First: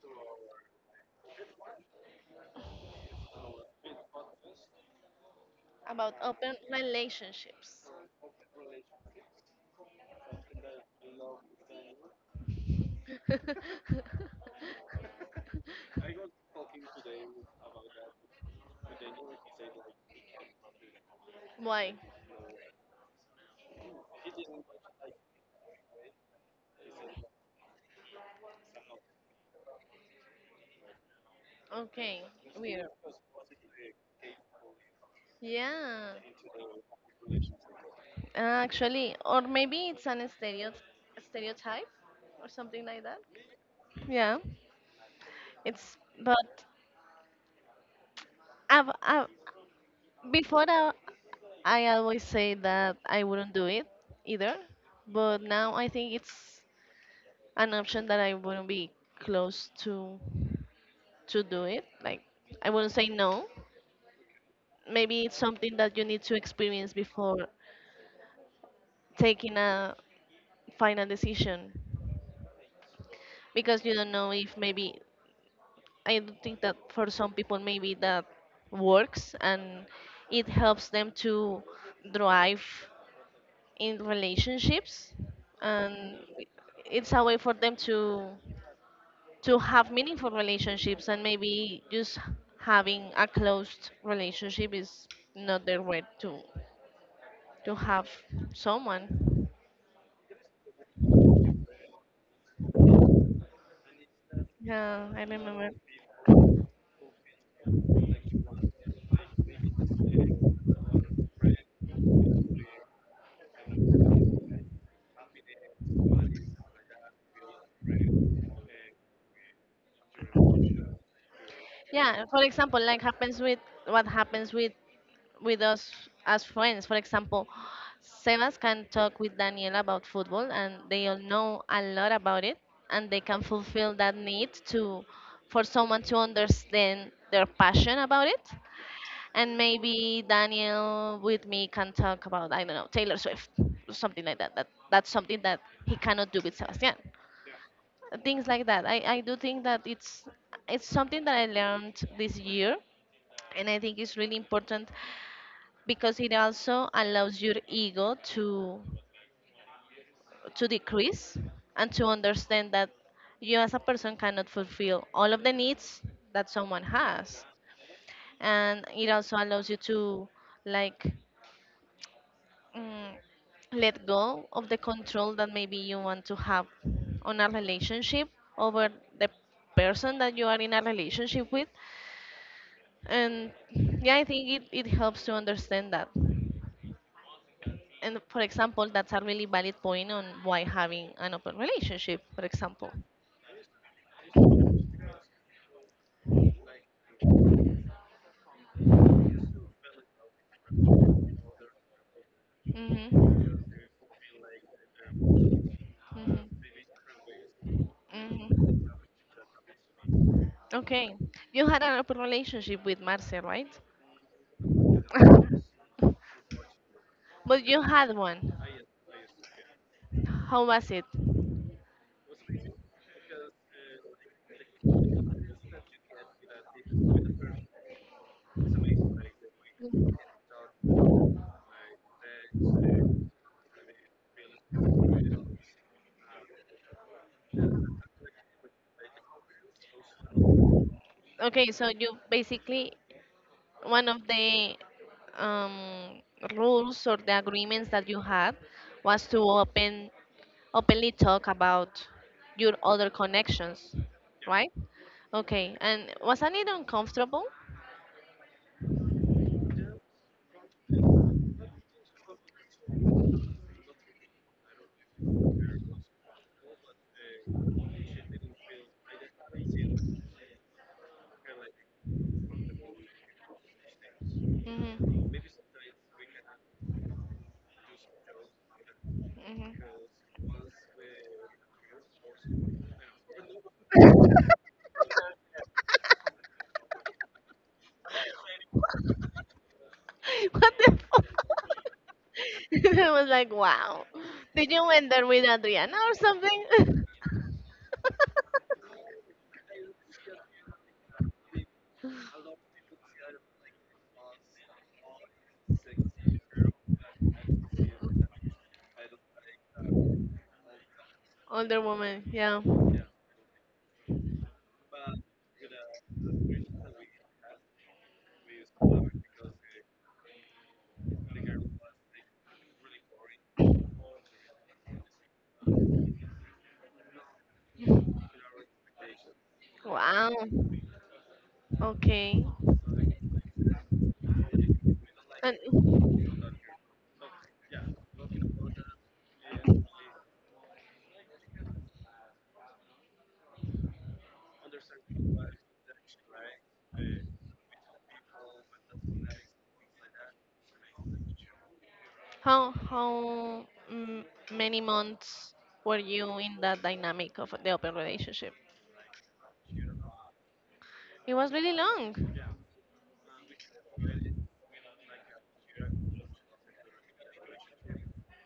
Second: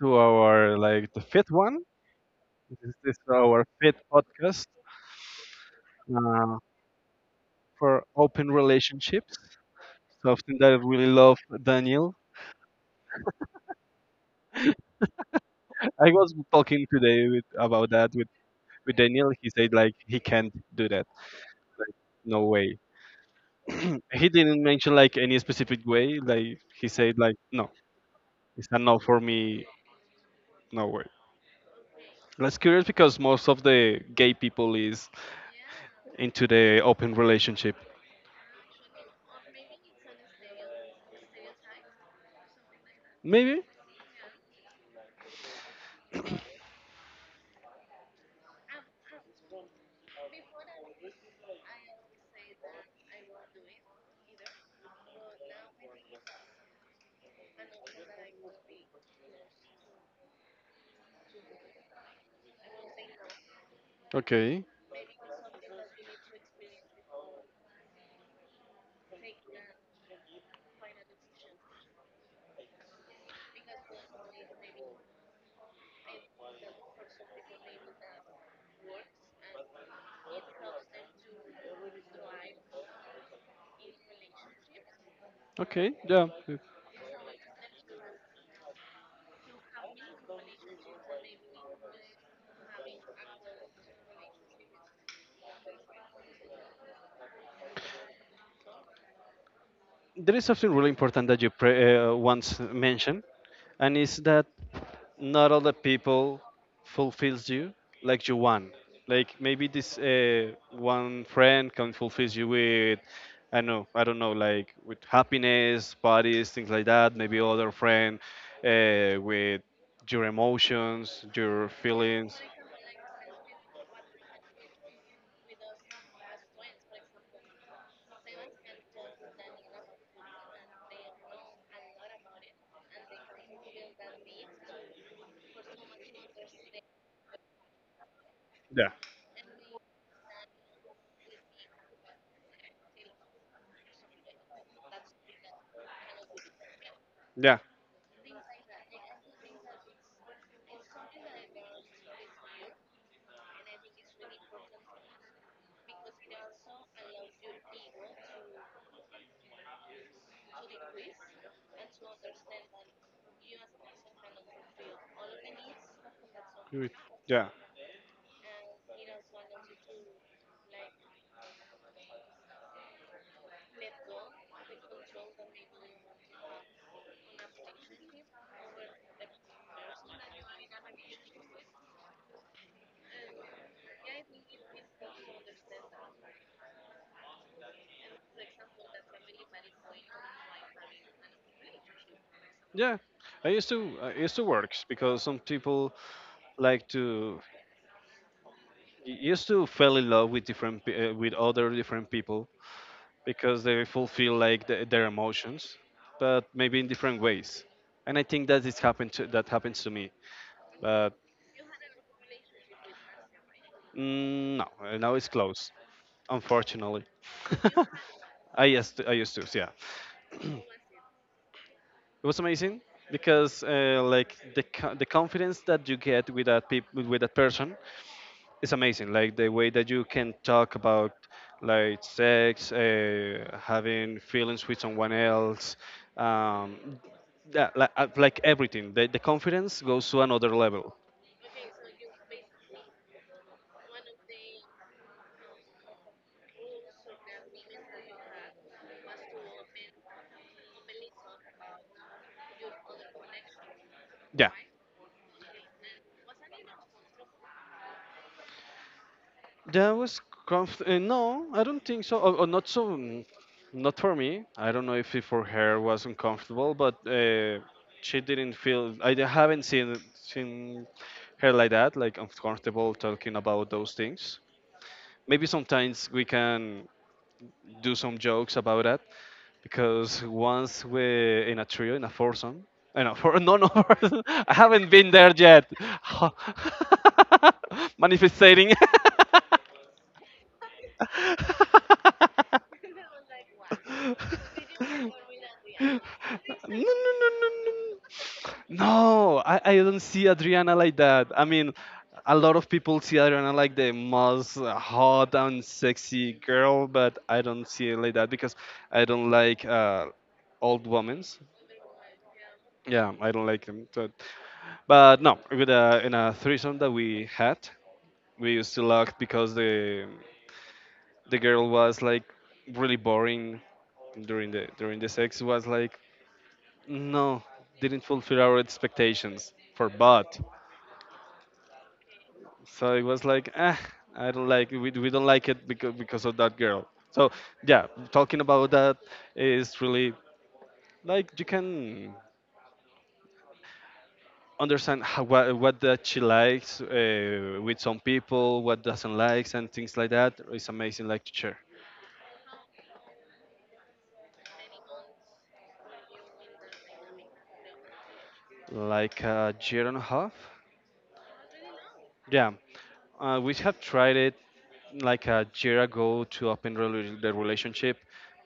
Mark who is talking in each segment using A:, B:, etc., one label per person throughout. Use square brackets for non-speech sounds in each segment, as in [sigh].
A: to our like the fifth one. This is our fifth podcast
B: About open
A: uh,
B: relationships.
A: for open relationships. So something that I really love, Daniel.
B: [laughs]
A: I was talking today with, about that with Daniel. He said like he can't do that.
B: Why?
A: No way. He didn't mention like any specific way. Like he said like no, it's a no for me. No way.
B: Okay,
A: That's curious
B: weird.
A: because most of the gay people is
B: Yeah,
A: into the open relationship.
B: actually, or maybe it's an stereotype or something like that.
A: Maybe.
B: Yeah, it's but I've, I've, before I, I always say that I wouldn't do it either, but now I think it's an option that I wouldn't be close to do it. Like I wouldn't say no,
A: Okay.
B: maybe it's something that you need to experience before taking a final decision because you don't know if maybe I do think that for some people maybe that works and it helps them to thrive in relationships
A: Okay,
B: and
A: yeah.
B: it's a way for them to have meaningful relationships, and maybe just having a closed relationship is not their way to have someone.
A: There is something really important that you once mentioned, and is that
B: Yeah, I
A: not all
B: remember.
A: the people fulfills you like you want. Like maybe this one friend can fulfills you with, I know, I don't know, like with happiness, parties, things like that. Maybe other friend with your emotions, your
B: Yeah,
A: feelings.
B: for example, like happens with what happens with us as friends. For example, Sebas can talk with Daniel about football, and they all know a lot about it, and they can fulfill that need to for someone to understand their passion about it.
A: Yeah.
B: And maybe Daniel with me can talk about, I don't know, Taylor Swift, or something like that. That's something that he cannot do with Sebastian.
A: Yeah.
B: Things like that. I do think that it's something that I learned this year, and I think it's really important because it also allows your ego to decrease and to understand that you as a person cannot fulfill all of the needs that someone
A: You-
B: has,
A: Yeah.
B: and it also allows you to, like, mm, let go of the control that maybe you want to have on a relationship over the person that you are in a relationship with. And yeah, I think it helps to understand that. And for example, that's a really valid point on why having an open relationship, for example.
A: Yeah. I used to I used to works because some people like to used to fell in love with with other different people
B: Hmm.
A: because they fulfill like their emotions, but
B: Hmm.
A: maybe in different ways. And I think that
B: Hmm.
A: that happens to me, but
B: Okay. You had an open relationship with Marcia, right?
A: no, now it's closed,
B: [laughs]
A: unfortunately.
B: But you had one.
A: [laughs] I used to, yeah.
B: How was it?
A: It was amazing because like the the confidence that you get with that with that person is amazing. Like the way that you can talk about like sex, having feelings with someone else. Um, yeah, like everything, the confidence goes to another level.
B: Okay, so you basically one of the um, rules or the agreements that you had was to openly talk about your other connections,
A: Yeah,
B: right? Okay, and wasn't it uncomfortable?
A: that was no, I don't think so. Or not so, not for me. I don't know if it for her was uncomfortable, but she didn't feel. Haven't seen her like that, like uncomfortable talking about those things.
B: Hmm.
A: Maybe sometimes we can do some jokes about that because
B: Hmm.
A: once we're in a trio, in a foursome, I know for no, no, [laughs] I haven't been there yet. [laughs] Manifesting. [laughs]
B: [laughs] What the fuck? [laughs]
A: [laughs]
B: [laughs] I was like, wow. Did you went there with Adriana or something?
A: No,
B: [laughs]
A: no, no, no, no. No, I don't see Adriana like that. I mean, a lot of people see Adriana like the most hot and sexy girl, but I don't see it like that because I don't like old women.
B: Older woman, yeah.
A: Yeah, I don't like them. But no, in a threesome that we had, we used to lock because the girl was like really boring during the sex was like no didn't fulfill our expectations for
B: Wow.
A: bot,
B: Okay.
A: so it was like ah, I don't like we don't like it because
B: And
A: because of that girl. So yeah, talking about that is really like you can understand what that she likes with some people, what doesn't likes and things like that. It's amazing like to share.
B: how how mm, many months were you in that dynamic of the open relationship?
A: Like a year and a half.
B: It was really long.
A: Yeah, we have tried it like a year ago to the relationship,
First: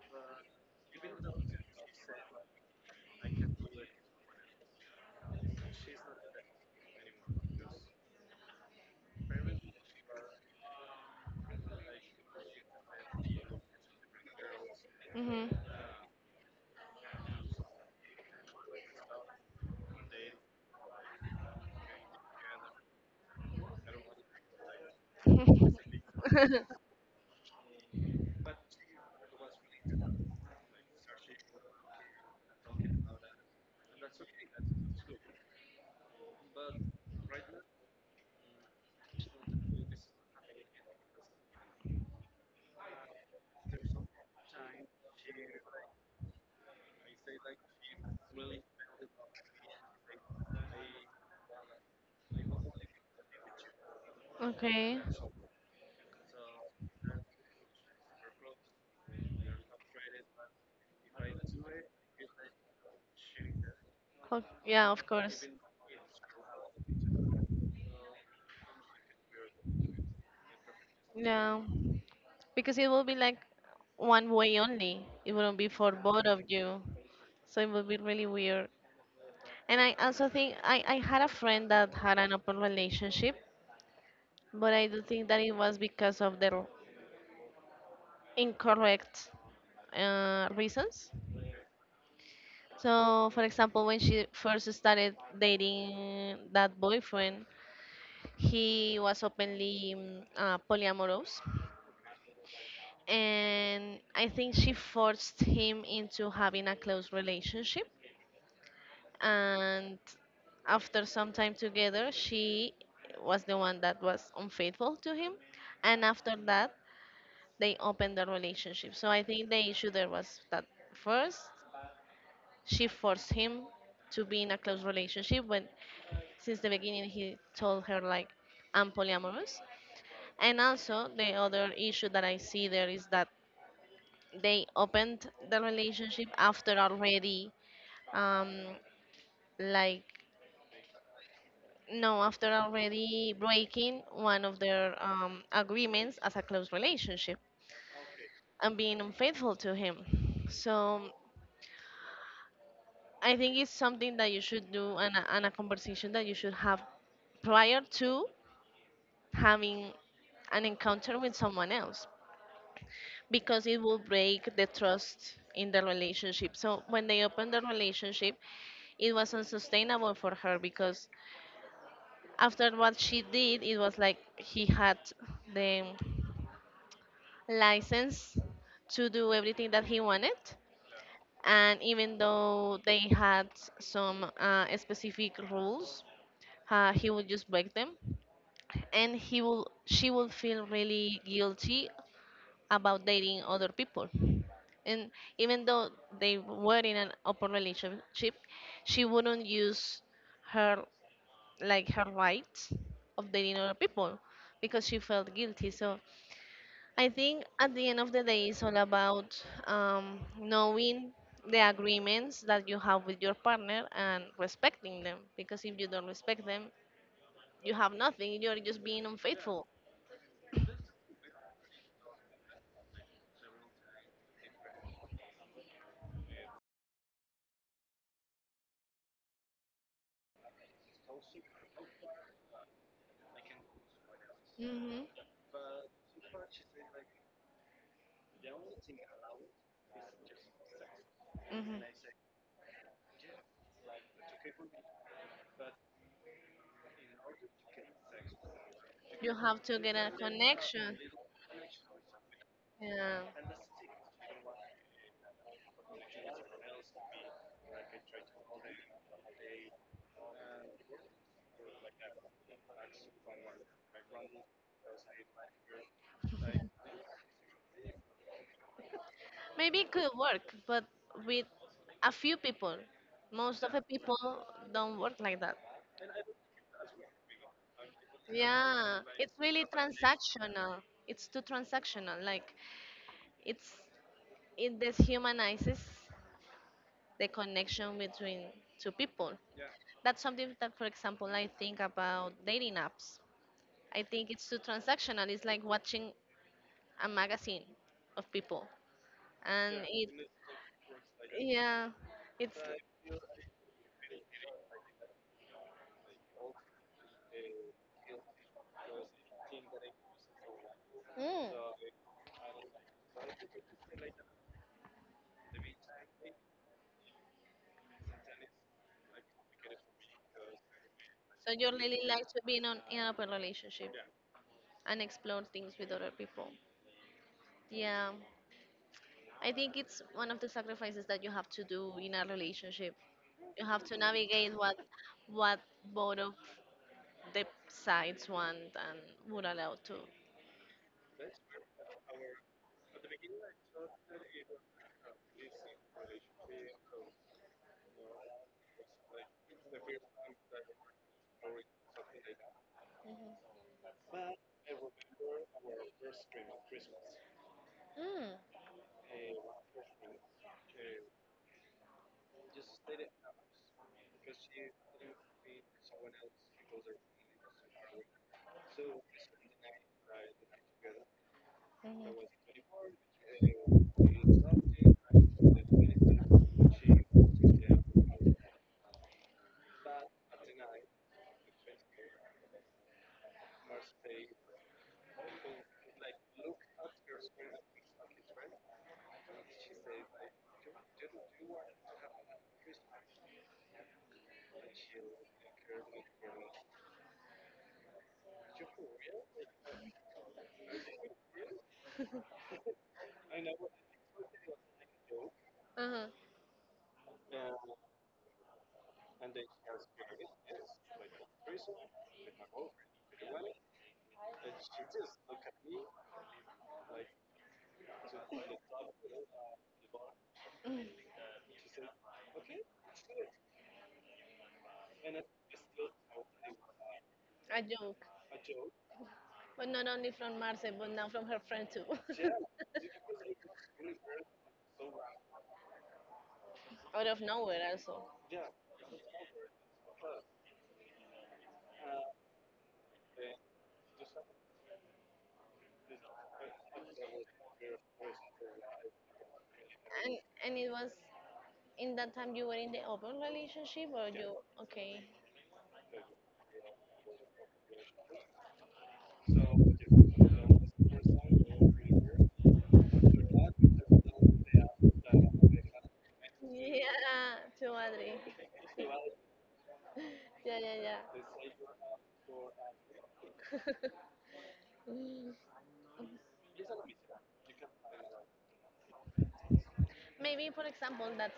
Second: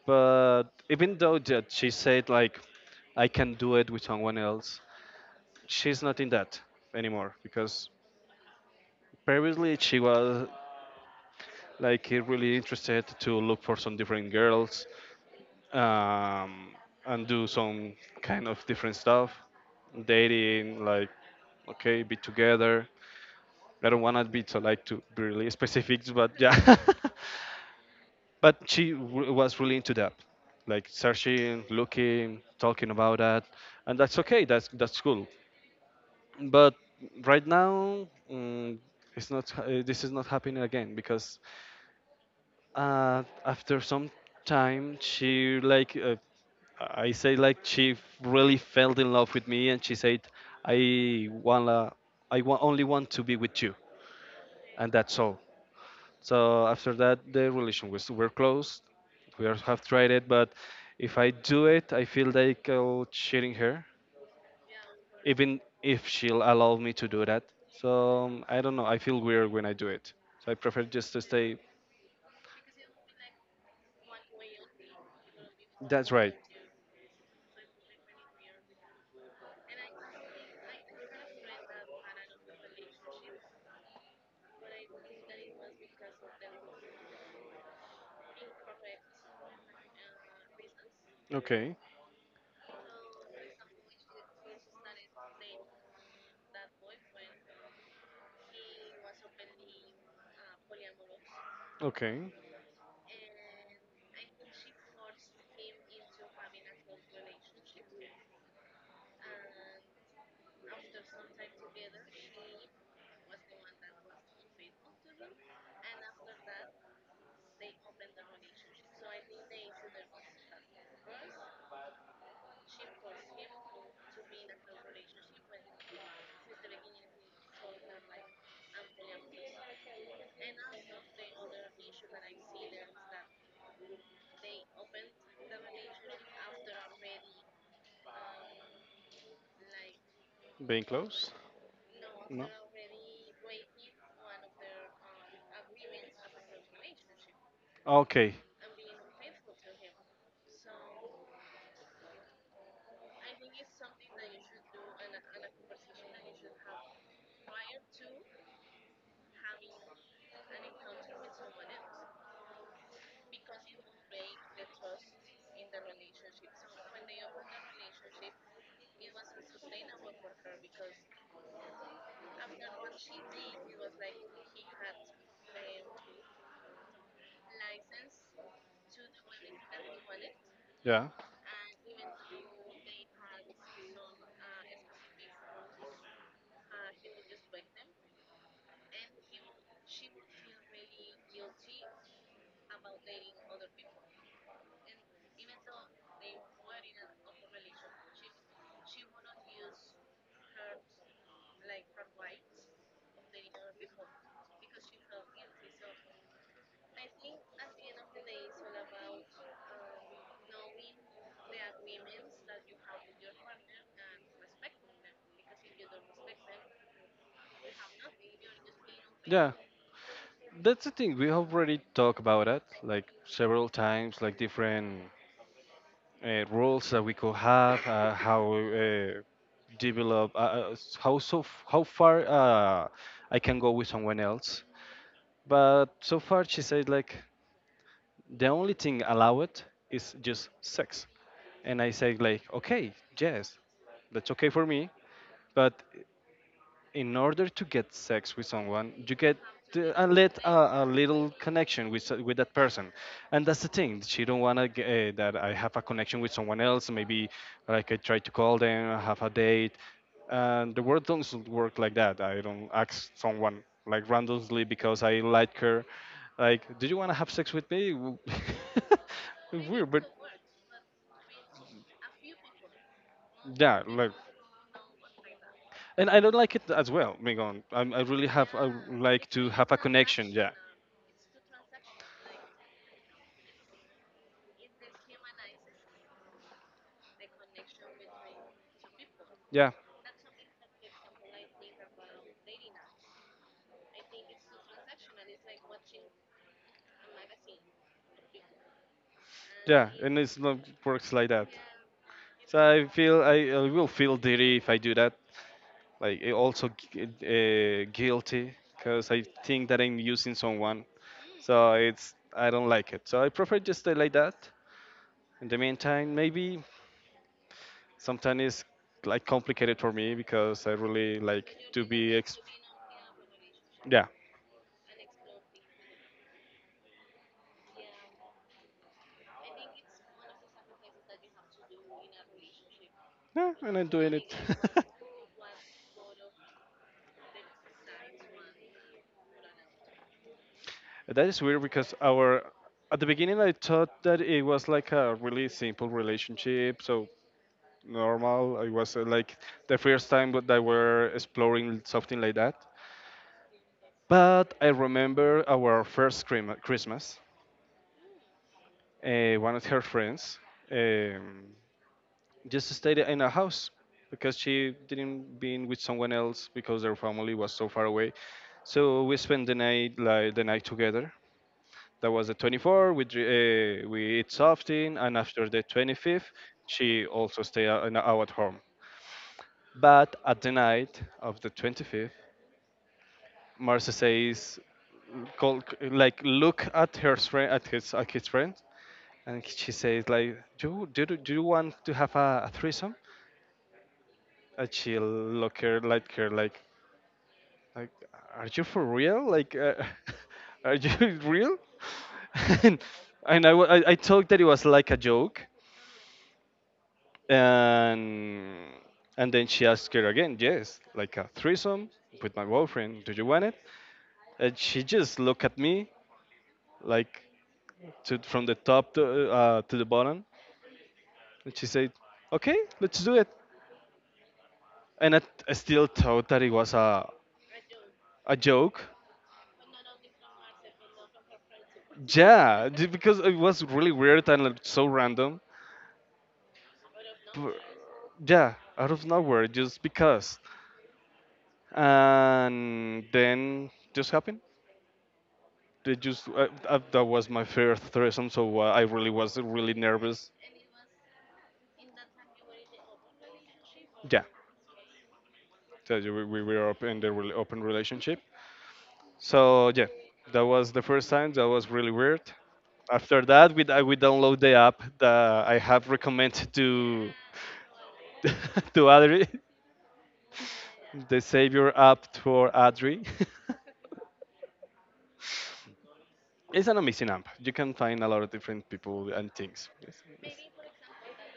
A: but even though that she said like I can do it with someone else, she's not in that anymore because previously she was like really interested to look for some different girls.
B: Hmm.
A: um, and do some kind of different stuff dating like okay be together, I don't want to be so like to be really specific, but yeah. [laughs]
B: [laughs]
A: But she was really into that, like searching, looking, talking about that. And that's okay, that's cool. But right now, it's not ha- this is not happening again because after some time she like I say like she really fell in love with me and she said I wanna only want to be with you, and
B: Okay.
A: that's all. So after that, the relation was we're close. We are, have tried it, but if I do it, I feel like I'll cheating her,
B: Yeah, of course.
A: even if she'll allow me to do that. So I don't know. I feel weird when I do it. So I prefer just to stay.
B: Yeah. Because it will be like one way only. It wouldn't be for
A: That's
B: both
A: right.
B: of you. So it would be really weird. And I also think I had a friend that had an open relationship, but I do think that it was because of their incorrect reasons.
A: Okay.
B: So, for example, when she first started dating that boyfriend, he was openly polyamorous.
A: Okay.
B: And I think she forced him into having a close relationship, and after some time together she was the one that was unfaithful to him. And after that they opened the relationship. So I think the issue there was that first she forced him to be in a close relationship when since the beginning he told her, like, I'm polyamorous. And also the other issue that I see there is that they opened the relationship after already um, like,
A: Being close.
B: no,
A: No.
B: after already breaking one of their agreements as a close relationship
A: Okay.
B: and being unfaithful to him. So I think it's something that you should do, and a conversation that you should have prior to having an encounter with someone else, because it will break the trust in the relationship. So when they opened the relationship, it was unsustainable for her because after what she did, it was like he had the license to do everything that he wanted.
A: Yeah.
B: And even though they had some specific rules, he would just break them. And she will feel really guilty about dating other people. And even though they were in an open relationship, she wouldn't use her like her rights of dating other people because she felt guilty. So I think at the end of the day, it's all about knowing the agreements that you have with your partner and respecting them. Because if you don't respect them, you have nothing. You're just being
A: Yeah.
B: unfaithful.
A: That's the thing. We already talked about it like several times, like different rules that we could have, how develop, s- how so, f- how far I can go with someone else.
B: Hmm.
A: But so far, she said like the only thing allowed is just sex, and
B: Hmm.
A: I said like okay, yes, that's okay for me. But in order to get sex with someone, you
B: You
A: get
B: have to get a
A: a
B: connection.
A: little connection with that person,
B: Yeah.
A: and that's the thing. She don't wanna that I have a connection with someone else. Maybe like I try to call them, I have a date, and the world doesn't work like that. I don't ask someone like randomly because I like her. Like, do you wanna have sex with me? W- [laughs]
B: Maybe
A: Weird,
B: it
A: but
B: could work, but with a few people. Most of
A: yeah,
B: the
A: like,
B: people don't work like that.
A: and I don't like it as well. Megon, I really have I
B: Yeah,
A: like
B: it's
A: to
B: really
A: have a connection. Yeah,
B: transactional. It's too transactional. Like it's it deshumanizes the connection between two people.
A: yeah.
B: That's something that, for example, I think about dating apps. I think it's too transactional. It's like watching a magazine of people, and
A: Yeah,
B: it,
A: and it's not works like that.
B: yeah,
A: So
B: it's.
A: I feel I will feel dirty if I do that. Like guilty because I think that I'm using someone.
B: Mm.
A: So it's I don't like it. So I prefer just stay like that. In the meantime, maybe sometimes it's like complicated for me because I really
B: So
A: like
B: you
A: to
B: really like to be in an open relationship
A: yeah.
B: and explore things with other people. Yeah. I think it's one of the sacrifices that you have to do in a relationship.
A: Yeah,
B: You
A: and
B: have
A: I'm
B: to
A: doing it.
B: navigate what
A: [laughs]
B: what both of the sides want and would allow to.
A: That is weird because our at the beginning I thought that it was like a really simple relationship, so normal. It was like the first time that I were exploring something like that. But I remember our first Christmas.
B: Mm.
A: One of her friends um, just stayed in a house because she didn't been with someone else because their family was so far away. So we spent the night together. That was the
B: Mhm.
A: 24th. We we eat something, and after the 25th, she also an hour at home. But at the night of the 25th, Marcia says, call, like look at her friend, at his friend, and she says like, do you want to have a threesome? And she look her like her like, are you for real? Like, [laughs] are you [laughs] real? [laughs] and and I, I thought that it was like a joke.
B: Uh-huh.
A: And, and then she asked her again, yes, like a threesome with my boyfriend. Do you want it? And she just looked at me, like to, from the top to the bottom.
B: Mm.
A: And she said, okay, let's do it. And I still thought that it was
B: A joke,
A: a joke.
B: but not only from Marcel, but now from her friend too, [laughs]
A: Yeah, j- because it was really weird and like, so random.
B: out of
A: Pr-
B: nowhere also.
A: yeah, out of nowhere, just because. And then just happened. They just that was my first threesome, so I really was really
B: And
A: nervous.
B: and it was in that time, you were in the open relationship, or, yeah,
A: Yeah,
B: you okay?
A: so we were up in the open relationship, so yeah, that was the first time. That was really weird. After that, we download the app that I have
B: [laughs]
A: recommended to
B: Yeah, to Adri. [laughs]
A: [laughs] to Adri,
B: Yeah, yeah,
A: the
B: yeah.
A: Savior app for Adri.
B: [laughs]
A: [laughs] It's an amazing app. You can find a lot of different people and things. Yes, yes.
B: Maybe, for example, that's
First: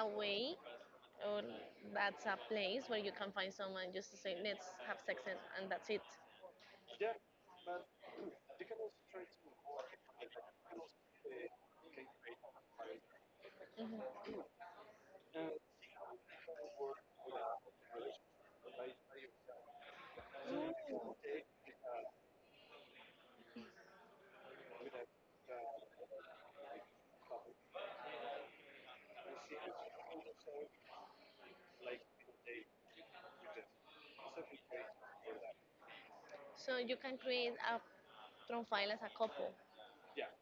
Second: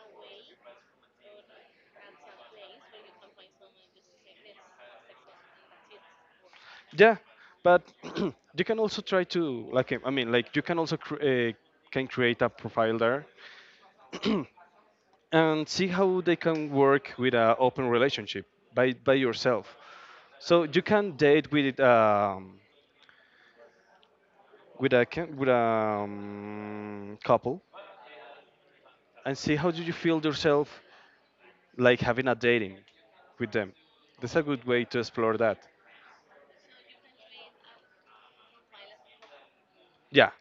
B: a way or that's a place where you can find someone just to say, let's have sex, and that's it.
A: Yeah, but [clears throat] you can also try to like I mean like you can also cr- can create a profile there.
B: Mhm.
A: [clears throat] And see how they can work with an open relationship by yourself. So you
B: Mm.
A: can date with with a couple and see how do you feel yourself like having a dating with them. That's a good way to explore that.
B: So you can create a profile as a couple.
A: Yeah,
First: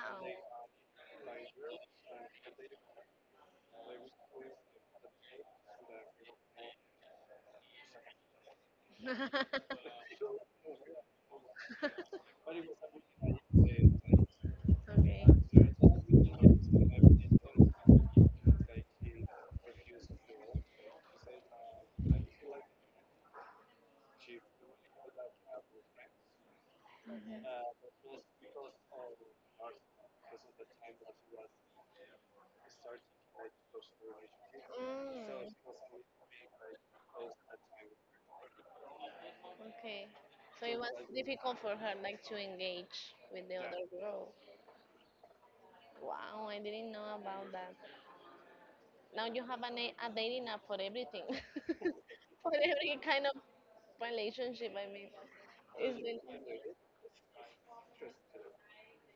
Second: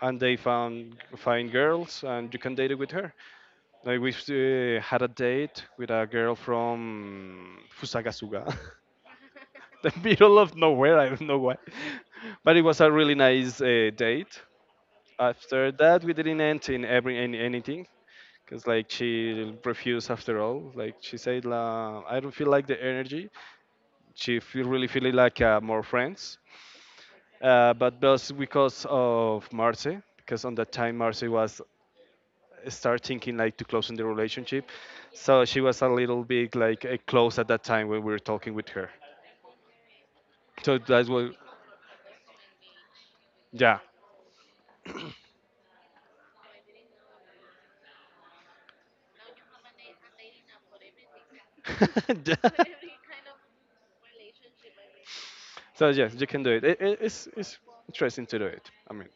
A: and they found fine girls and you can date it with her. Like we had a date with a girl from Fusagasuga. [laughs] [laughs]
B: [laughs]
A: The middle of nowhere. I don't know why, but it was a really nice date.
B: Correct.
A: After that, we
B: Mm,
A: didn't end in every in anything because like she refused after all. Like she said, la, I don't feel like the energy. She feel really feeling like more friends, but just because of Marcy, because on that time Marcy was start thinking like to close in the relationship, so she was a little bit like close at that time when we were talking with her,
B: okay. So
A: so
B: it was
A: that's what,
B: difficult for her, like, to engage with the
A: yeah.
B: other girl. Wow, I didn't know about that. Now
A: [laughs] Now,
B: you have a dating app for everything, [laughs] for every kind of relationship. I mean,
A: so
B: it's
A: yes,
B: been-
A: you can do it. It's interesting to do it. I mean,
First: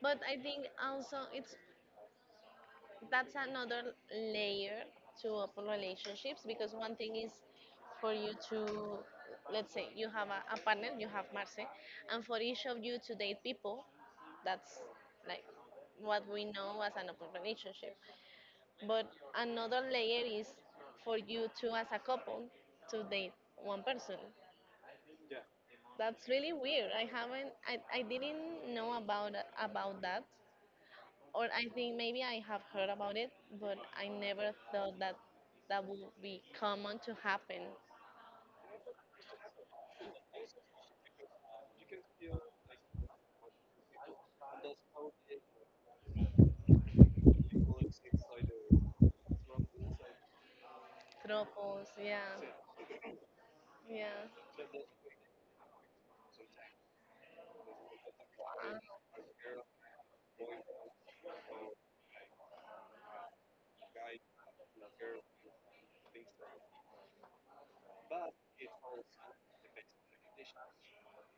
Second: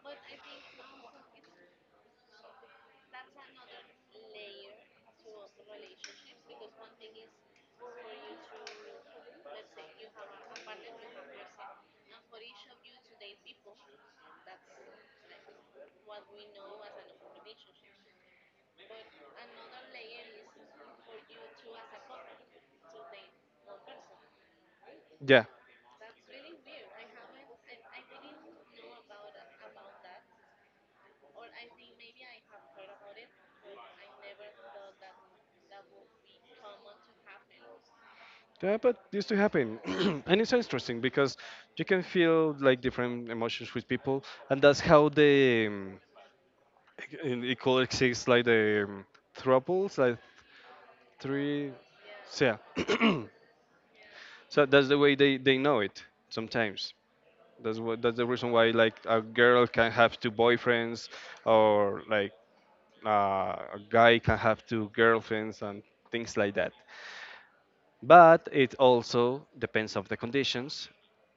B: but I think also it's that's another layer to open relationships, because one thing is for you to, let's say, you have a partner, you have Marce, and for each of you to date people, that's like what we know as an open relationship, but another layer is for you two as a couple to date one person.
A: yeah,
B: That's really weird. I haven't I didn't know about that, or I think maybe I have heard about it, but I never thought that that would be common to happen.
A: yeah, but this to happen, [clears throat] and it's interesting because you can feel like different emotions with people, and that's how the it could exist like the thruples, like three,
B: Tropos, yeah,
A: so yeah. [clears throat]
B: yeah.
A: So that's the way they know it sometimes. That's the reason why
B: Wow.
A: like a girl can have two boyfriends or like a guy can have two girlfriends and things like that. But it also depends of the conditions.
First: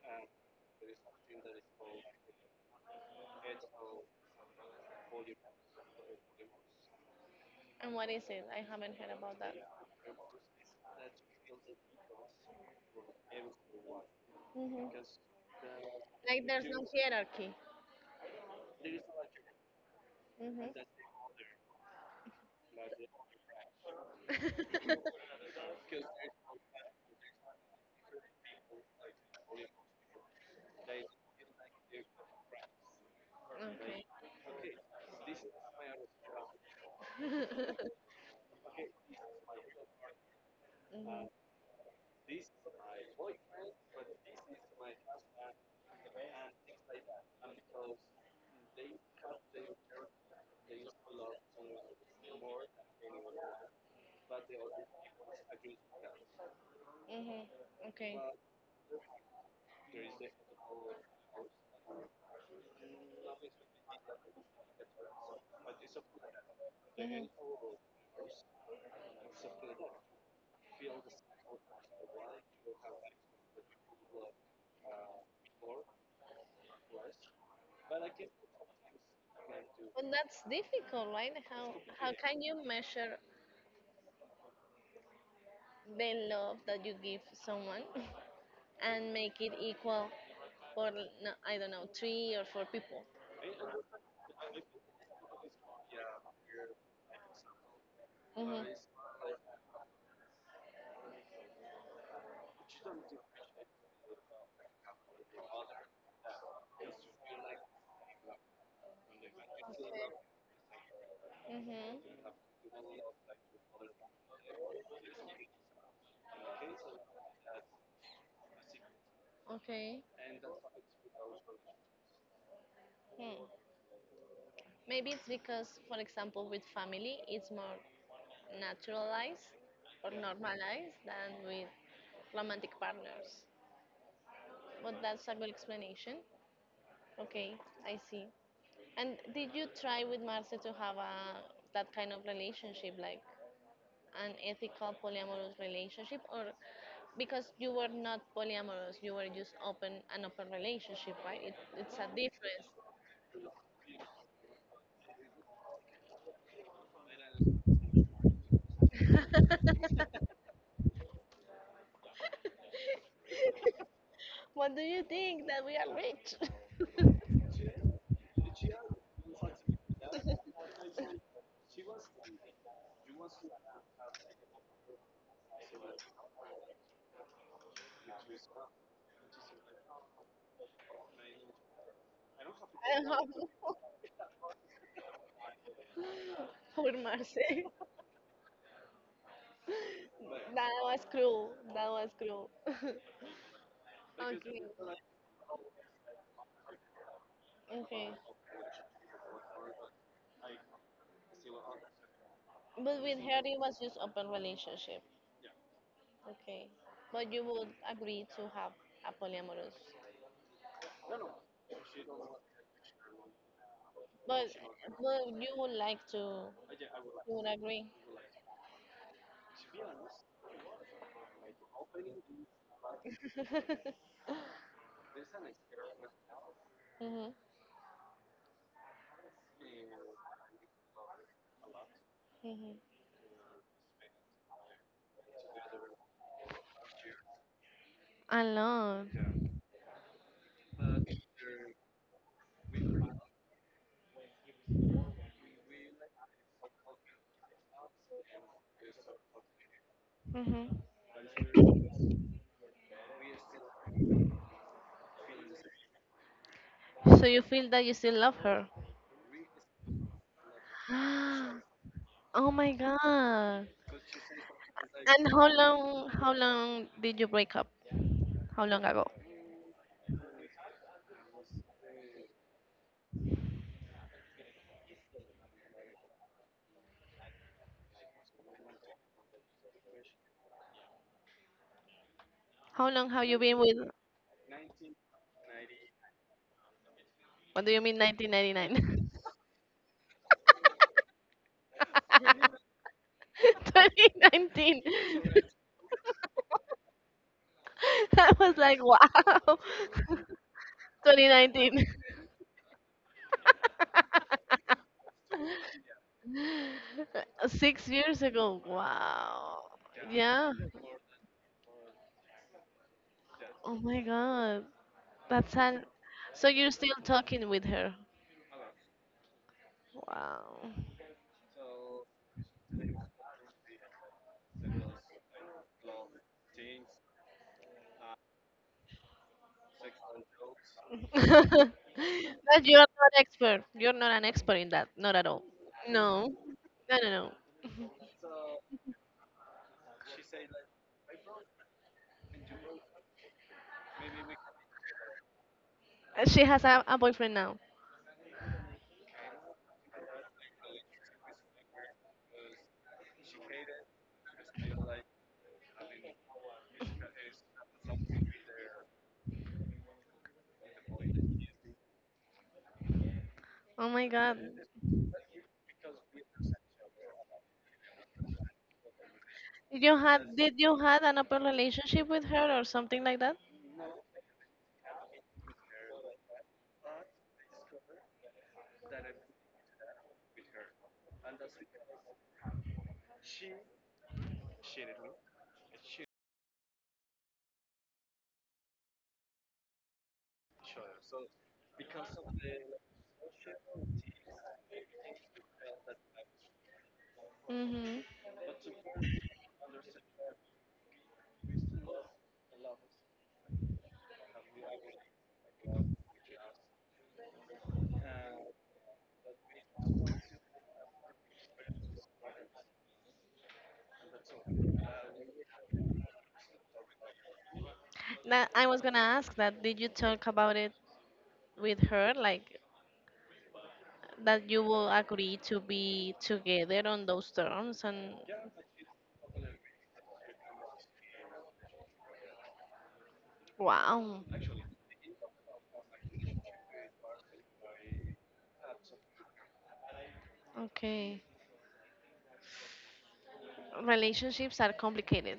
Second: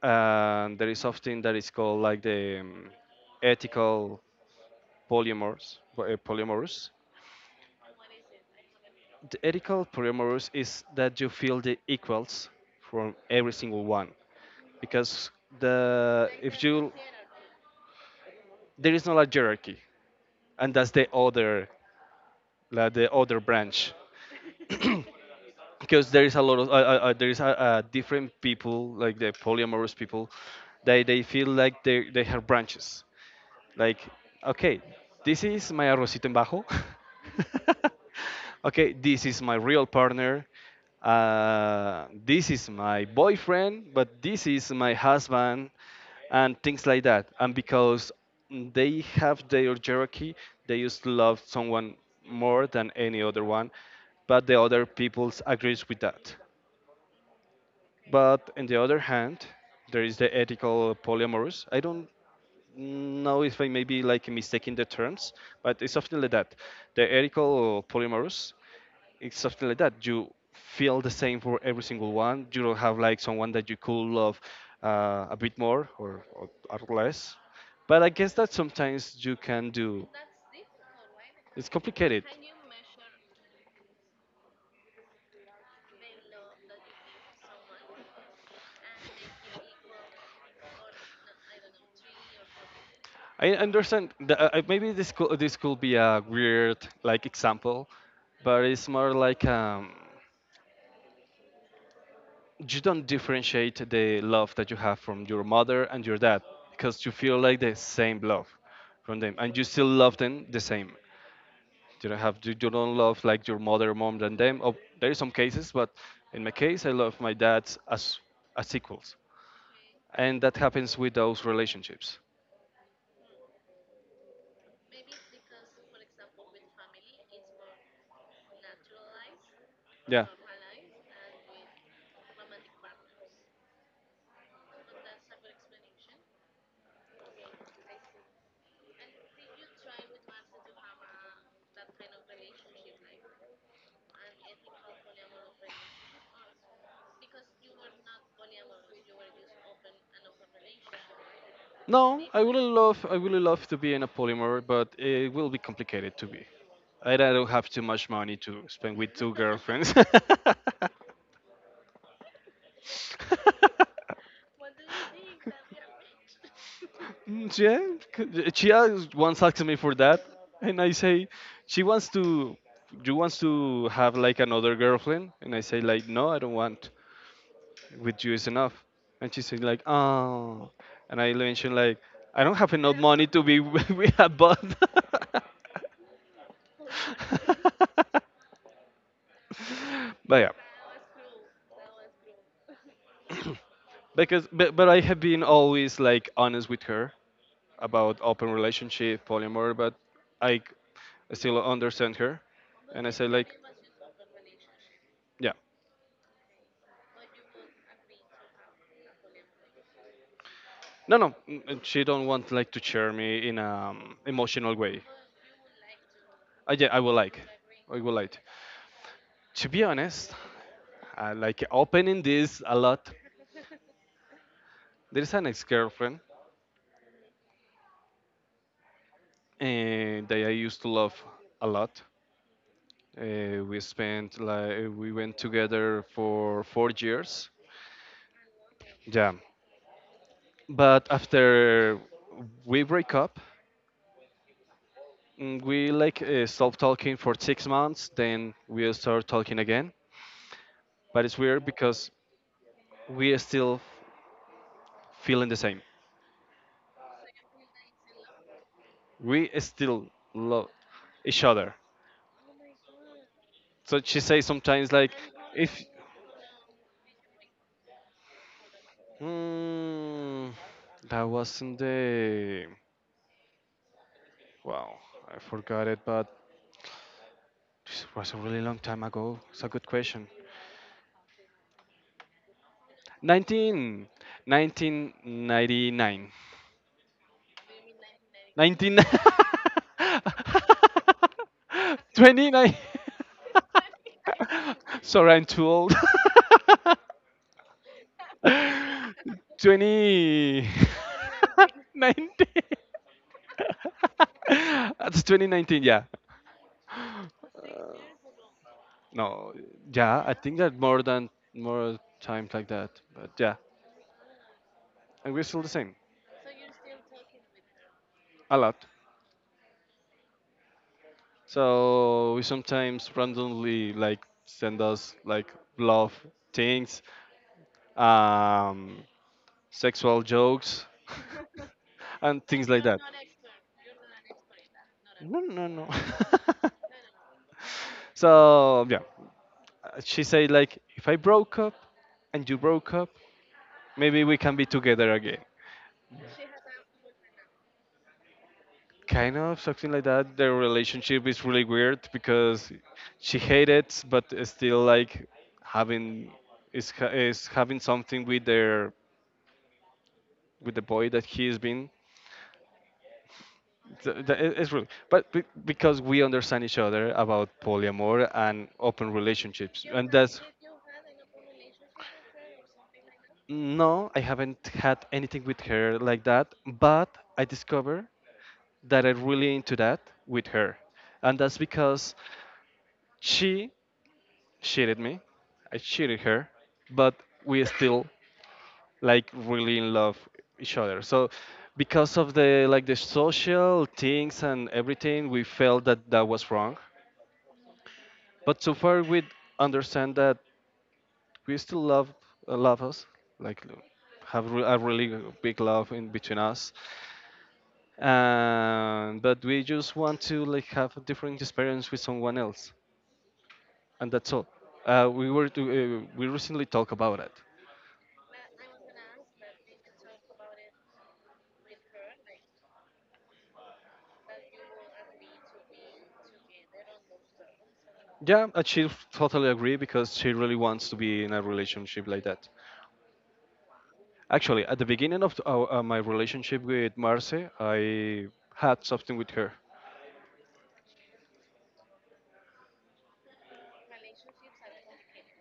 A: And there is something that is called like the ethical polymorphs.
B: And what is it? I haven't heard about
A: The
B: that.
A: ethical polymorphs is that you feel the equals from every single one
B: Hmm.
A: because the
B: Like
A: if
B: there's no
A: you
B: hierarchy.
A: there is not a hierarchy,
B: Hmm.
A: and that's the other, like the other branch,
B: [laughs]
A: because there is a lot of different people, like the polyamorous people. They feel like they have branches like,
B: Okay.
A: okay, this is my arrocito en bajo.
B: [laughs]
A: [laughs] Okay, this is my real partner.
B: Hmm.
A: This is my boyfriend, but this is my husband, and things like that. And because they have their hierarchy, they used to love someone more than any other one, but the other peoples agrees with that.
B: Hmm. Okay.
A: But on the other hand, there is the ethical polyamorous. I don't, no, if I maybe like mistaking the terms, but it's something like that. The
B: Hmm.
A: helical polymers, it's something like that. You feel the same for every single one. You don't have like someone that you could love a bit more or less. But I guess that sometimes you can
B: But
A: do.
B: that's difficult, right?
A: It's
B: How
A: complicated.
B: can you measure the love that you give someone [laughs] and make it equal for, no, I don't know, three or four people.
A: I understand. Maybe this could be a weird like example,
B: Mhm.
A: but it's more like you don't differentiate the love that you have from your mother and your dad because you feel like the same love from them, and you still love them the same.
B: Mhm.
A: You don't love like your mother more than them. Oh, there is some cases, but in my case I love my dads as equals,
B: Okay.
A: and that happens with those relationships.
B: Hmm. Maybe it's because, for example, with family, it's more naturalized or
A: Yeah,
B: normalized than with romantic partners. But that's a good explanation. Okay, I see. And did you try with Marce to have a that kind of relationship, like? An ethical polyamorous relationship, or because you were not polyamorous, you were just open an open relationship, right? It's a
A: no, i
B: difference.
A: really love i really love to be in a polymer, but it will be complicated to be. I don't have too much money to spend with two girlfriends. [laughs]
B: [laughs] What do you think that we are, rich? [laughs]
A: Mm, yeah, once asked me for that, and I say she wants to. You wants to have like another girlfriend, and I say like no, I don't want. With you is enough, and she said like oh, and I mentioned like I don't have enough
B: I don't
A: money to be [laughs]
B: know.
A: with a bot.
B: [laughs] Poor Marce. [laughs]
A: [laughs] [laughs] But yeah,
B: That was cruel. That was cruel. [laughs]
A: because
B: Okay.
A: but, but I have been always like honest with her
B: Okay.
A: about open relationship polyamory, but i c- still understand her,
B: But
A: and I
B: with
A: say
B: her,
A: like
B: it was just open relationship.
A: yeah.
B: Okay. But you would agree to have a polyamorous.
A: No, no, she don't want like to cheer me in a
B: But
A: emotional way.
B: but
A: I Yeah, i will
B: you
A: like
B: would agree.
A: i will like to be honest. I like opening this a lot.
B: [laughs]
A: There's an ex-girlfriend,
B: Hmm.
A: and that I used to love a lot.
B: Hmm.
A: We spent like We went together for 4 years.
B: Alone.
A: Yeah. But after we break up, we like stop talking for 6 months. Then we start talking again.
B: Hmm.
A: But it's weird because we are still feeling the same.
B: So you feel that you still love her?
A: We still love each
B: [gasps]
A: other.
B: Oh my God.
A: So she says sometimes like,
B: And how
A: if
B: long how long did you break up? How long ago?
A: mm, that wasn't the wow, I forgot it, but this was a really long time ago. It's a good question.
B: How long have you been with?
A: 19, 1999.
B: What do you mean,
A: 19
B: 1999?
A: [laughs] 29
B: 2019.
A: [laughs] sorry, I'm
B: [laughs]
A: too old.
B: [laughs] I was like,
A: [laughs]
B: wow. [laughs]
A: 20
B: 2019.
A: [laughs] 19, that's 2019, yeah.
B: [laughs] 6 years ago.
A: No,
B: Wow.
A: yeah, I
B: Yeah.
A: think that more than more times like that, but yeah,
B: Oh my God.
A: and we're
B: That's
A: still the
B: an.
A: same.
B: So you're still talking with her.
A: A lot.
B: Wow.
A: So we sometimes randomly like send us like love things, um, sexual jokes,
B: [laughs]
A: and
B: But
A: things
B: you're
A: like that.
B: not expert. You're not an expert in that. Not at
A: No,
B: all.
A: no, no.
B: No.
A: [laughs]
B: No, no, no.
A: So yeah, uh, she said like, if I broke up and you broke up, maybe we can be together again.
B: She has a boyfriend now.
A: Kind of something like that. Their relationship is really weird because she hated, but is still like having is having something with the boy that he's been.
B: Oh my God.
A: It's really, but because we understand each other about polyamor and open
B: Did
A: relationships,
B: you
A: and
B: had
A: that's,
B: did you had an open relationship with her or something like that?
A: no, I haven't had anything with her like that, but I discovered that I'm really into that with her. And that's because she cheated me. I cheated her, but we still like really in love each other. So because of the, like, the social things and everything, we felt that that was wrong.
B: Mm-hmm.
A: But so far we understand that we still love, love us, like a really big love in between us. And but we just want to like have a different experience with someone else, and that's all. We recently talked about it.
B: Now, I was gonna ask that. Did you talk about it with her? Like, that you will agree to be together on those terms? And
A: Yeah, and she totally agree because she really wants to be in a relationship like that.
B: wow,
A: Actually, at the beginning of my relationship with Marce, I had something with her.
B: okay, relationships are complicated,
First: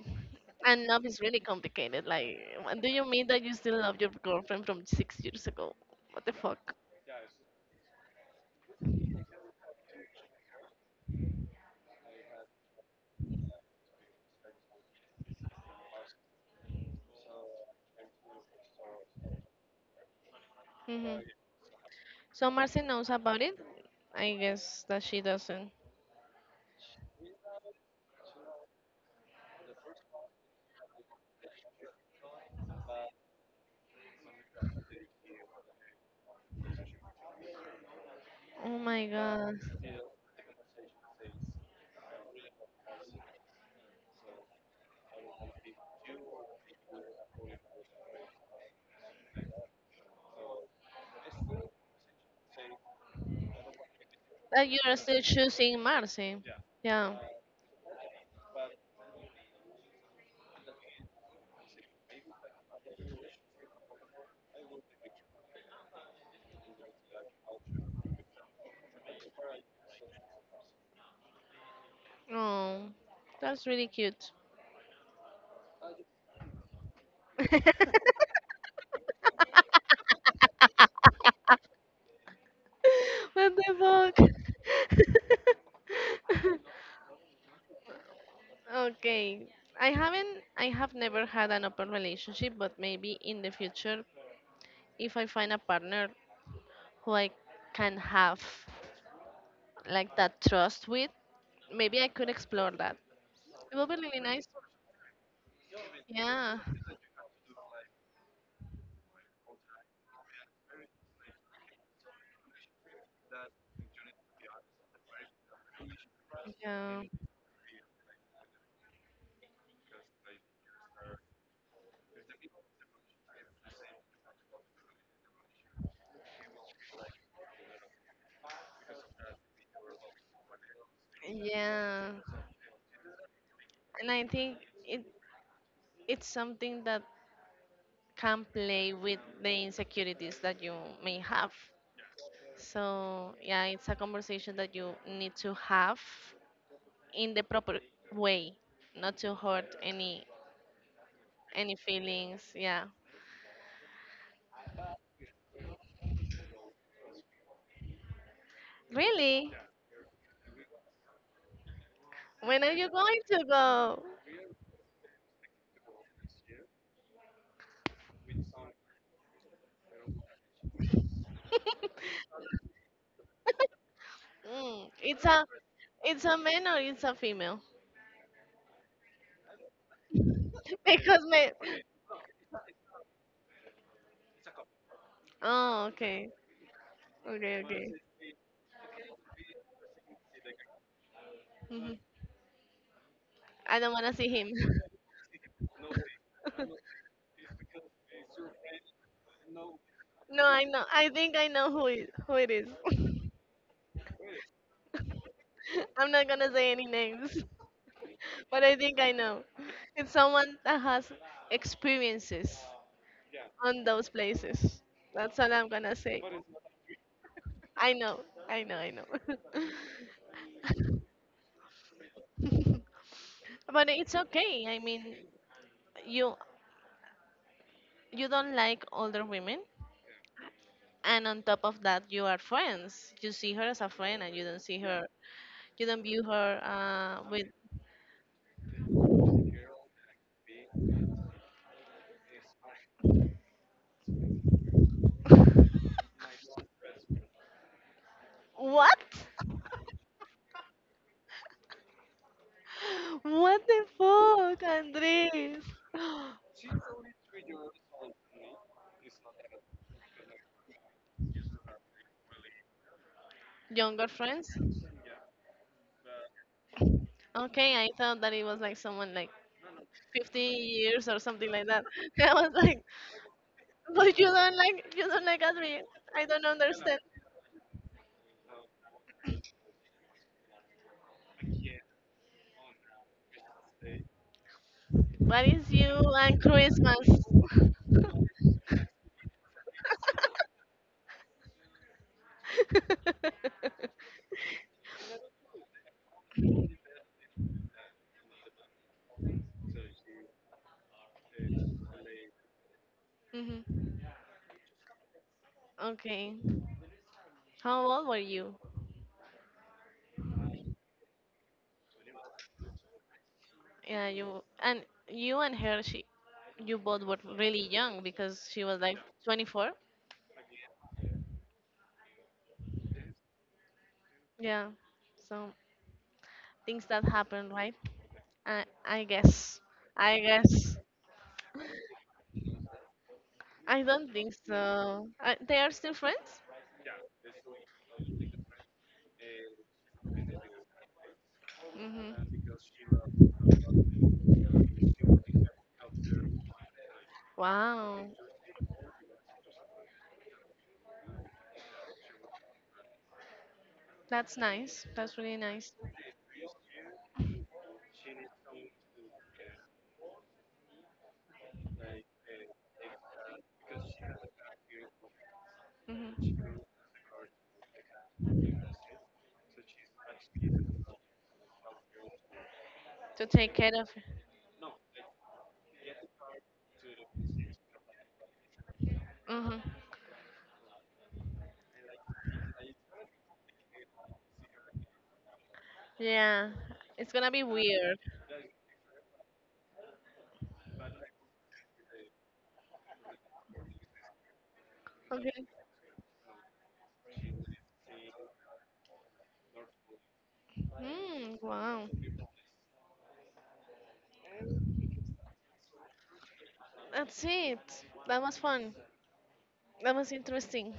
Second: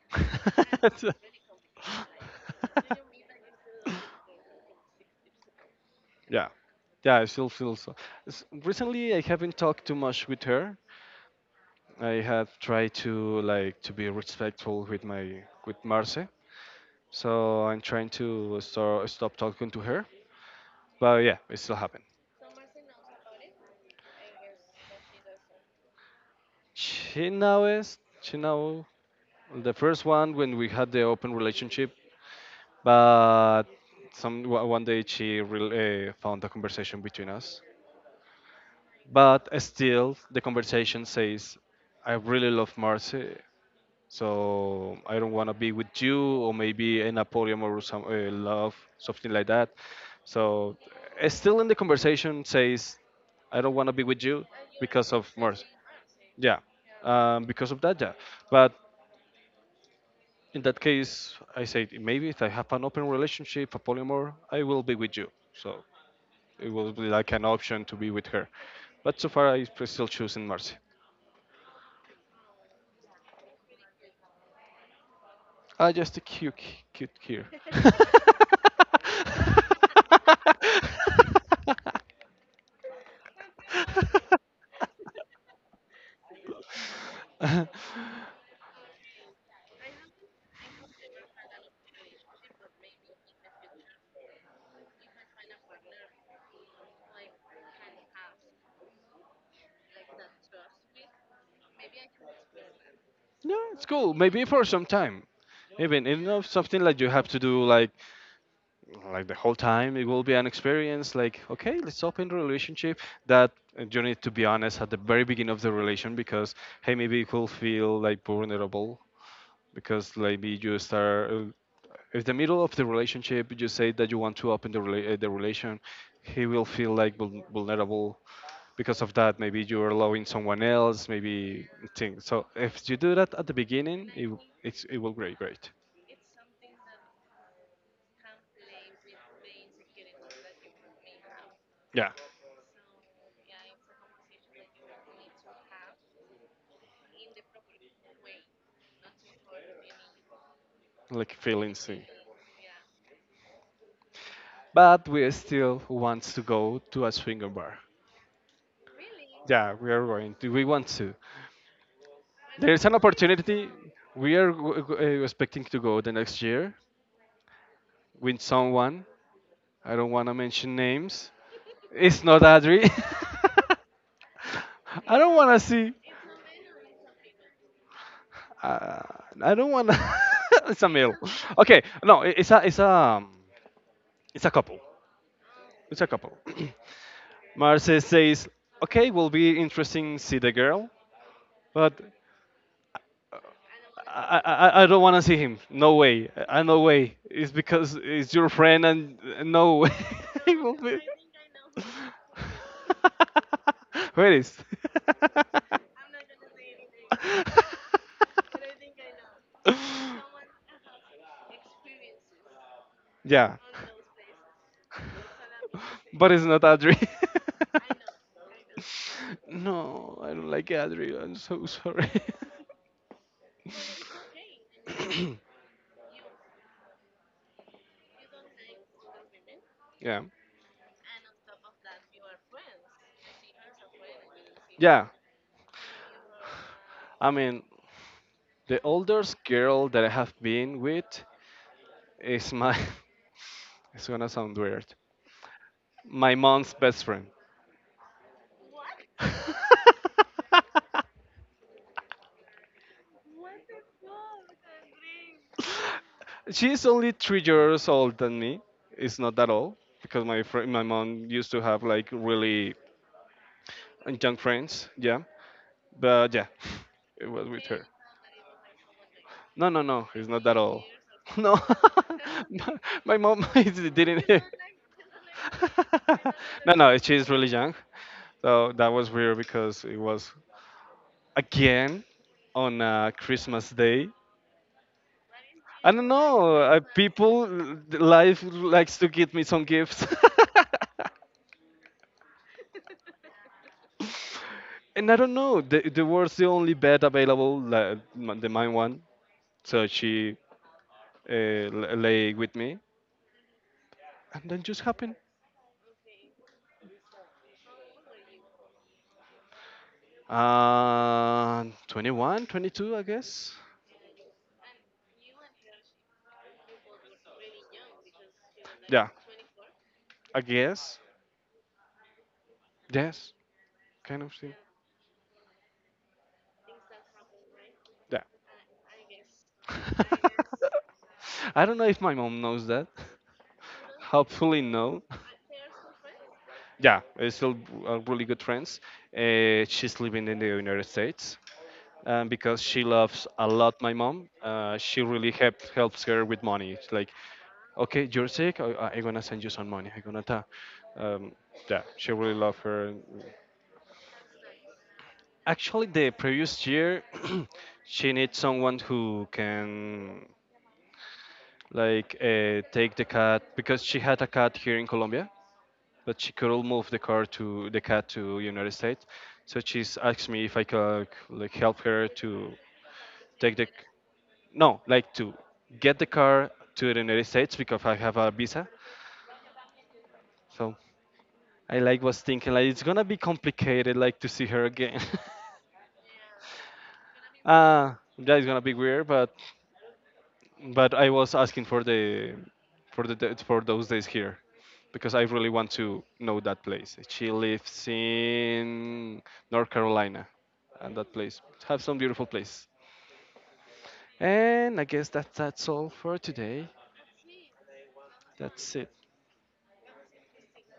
B: and love is really
A: [laughs]
B: complicated. Like, what do you mean that you still love your girlfriend from 6 years ago? What the
A: Yeah,
B: fuck?
A: yeah, I still feel so. Recently, I haven't talked too much with her. I have tried to like to be respectful with Marce, so I'm trying to stop talking to her.
B: Hmm.
A: But yeah, it still happened.
B: So Marcy knows about it? I guess that she doesn't.
A: She now the first one when we had the open relationship. But some one day she found a conversation between us.
B: Oh my
A: But
B: God.
A: still the conversation says I really love Marcy, so I don't want to be with you, or maybe in a polyamorous love, something like that. So still in the conversation says I don't want to be with you
B: That you're
A: because
B: still
A: of Marcy,
B: choosing Marcy.
A: yeah.
B: Yeah.
A: Because of that, yeah. But in that case I said maybe if I have an open relationship, a polyamor, I will be with you, so it will be like an option to be with her. But so far, I'm still choosing Marcy.
B: Oh, that's really cute.
A: Ah, just a cute, cute here. [laughs]
B: [laughs] What the fuck? [laughs] Okay. I have never had an open relationship, but maybe in the future if I find a partner who I can have, like, that trust with, maybe I could explore that.
A: No,
B: It
A: it's
B: will be
A: cool.
B: really
A: Maybe
B: nice.
A: for some time. Even you know
B: Yeah.
A: something like you have to do like the whole time. It will be an experience. Like okay, let's open the relationship. That You need to be honest at the very beginning of the relation because hey,
B: Yeah.
A: maybe you could feel like vulnerable because maybe you start if the middle of the relationship you say that you want to open the relation, he will feel like vulnerable because of that, maybe you're allowing someone else, maybe
B: Yeah.
A: things, so if you do that at the
B: And
A: beginning,
B: I
A: it, w-
B: think
A: it's, it
B: it
A: will great, great,
B: it's something that can play with the insecurities that you may have.
A: yeah,
B: So, yeah, it's a conversation that you need to have in the proper way, not to hurt any
A: like feelings
B: any
A: thing.
B: feelings. Yeah.
A: But we still want to go to a swinger bar.
B: Really?
A: Yeah, we are going to. We want to.
B: When are
A: There's
B: you
A: an
B: going to
A: opportunity.
B: go?
A: We are expecting to go the next year with someone. I don't want to mention names. It's not Adri.
B: Mm,
A: [laughs] I
B: it's
A: don't
B: a
A: want to see.
B: it's a man or it's a female?
A: Uh, I don't want. To [laughs] It's
B: [laughs]
A: a male.
B: because me.
A: Okay, no, it's a couple.
B: Oh,
A: It's a
B: okay.
A: couple. [clears throat]
B: Okay,
A: Marce
B: okay.
A: says, "Okay, will be interesting see the girl,
B: Mhm.
A: but
B: I don't wanna
A: I
B: see
A: I,
B: him.
A: I- I don't want to see him. No way. I No
B: [laughs]
A: way. It's because it's your friend, and no way.
B: No,
A: [laughs]
B: I
A: Will
B: know.
A: be.
B: I think I know who it is.
A: [laughs]
B: [laughs]
A: Where is?
B: I'm not gonna say any names, [laughs] but I think I know. It's someone that has experiences
A: Yeah,
B: on those places. That's all I'm gonna say.
A: but it's not Adri. [laughs]
B: I know, I know, I know.
A: No, I don't like Adri. I'm so sorry. [laughs]
B: [laughs] But it's okay. I mean, you you don't like older women,
A: Yeah.
B: and on top of that, you are friends. You see her as a friend, and you don't see her.
A: Yeah,
B: You don't view her
A: I
B: with.
A: mean, the oldest girl that I have been with is my. [laughs] It's gonna sound weird, my mom's best friend.
B: What?
A: [laughs]
B: [laughs] What the fuck, Andres? [gasps]
A: She's only 3 years old than me. It's not that old because my mom used to have like really
B: Younger
A: young
B: friends?
A: friends. Yeah, but yeah, [laughs] it was with
B: Okay,
A: her.
B: I thought that it was like someone like
A: No, no, no, it's
B: 50
A: not that old. [laughs]
B: years or something
A: No,
B: like that. [laughs] I
A: [laughs]
B: was
A: my
B: like.
A: my mom [laughs]
B: But you
A: didn't.
B: don't like you don't like Adri. I don't
A: [laughs] No, no,
B: understand.
A: she's really young. So that was weird because it was again on Christmas Day.
B: What is
A: I
B: you
A: don't
B: and
A: know.
B: Christmas?
A: Life likes to give me some gifts. [laughs]
B: [laughs]
A: And I don't know. The was the only bed available, like, m- the mine one. So she lay with me,
B: Hmm.
A: and then just happened.
B: Okay. How old were you?
A: 21, 22, I guess.
B: Yeah, you and her. You both were really young because she was like
A: Yeah,
B: 24.
A: I guess. Yes, kind of thing.
B: Yeah. So things that happen, right?
A: Yeah.
B: I guess. I
A: [laughs]
B: guess.
A: I don't know if my mom knows that.
B: I
A: [laughs]
B: don't think
A: Hopefully, no.
B: so. They are still friends?
A: Yeah, it's still really good friends. She's living in the United States,
B: Mhm.
A: and because she loves a lot my mom, she really helps her with money. It's like,
B: Wow,
A: okay, you're sick, I'm gonna send you some money. I'm gonna ta. Um, yeah, she really love her.
B: that's nice. That's really nice.
A: Actually, the previous year, [clears throat] she needs someone who can like take the cat because she had a cat here in Colombia, but she
B: Hmm.
A: couldn't move the car to the cat to United States. So she's asked me if I could like help her to
B: To take
A: take the
B: care of.
A: no, like to get the car to the United States because I have a visa.
B: Hmm.
A: So I like was thinking like it's gonna be complicated like to see her again. [laughs]
B: Yeah, it's gonna be
A: Ah,
B: weird.
A: that is gonna be weird, but I was asking for the for those days here, because I
B: Okay.
A: really want to know that place. She lives in North Carolina, and that
B: Mm,
A: place have
B: wow,
A: some beautiful place. And I guess that that's all for today.
B: that's it. That was fun.
A: That's it.
B: That was interesting.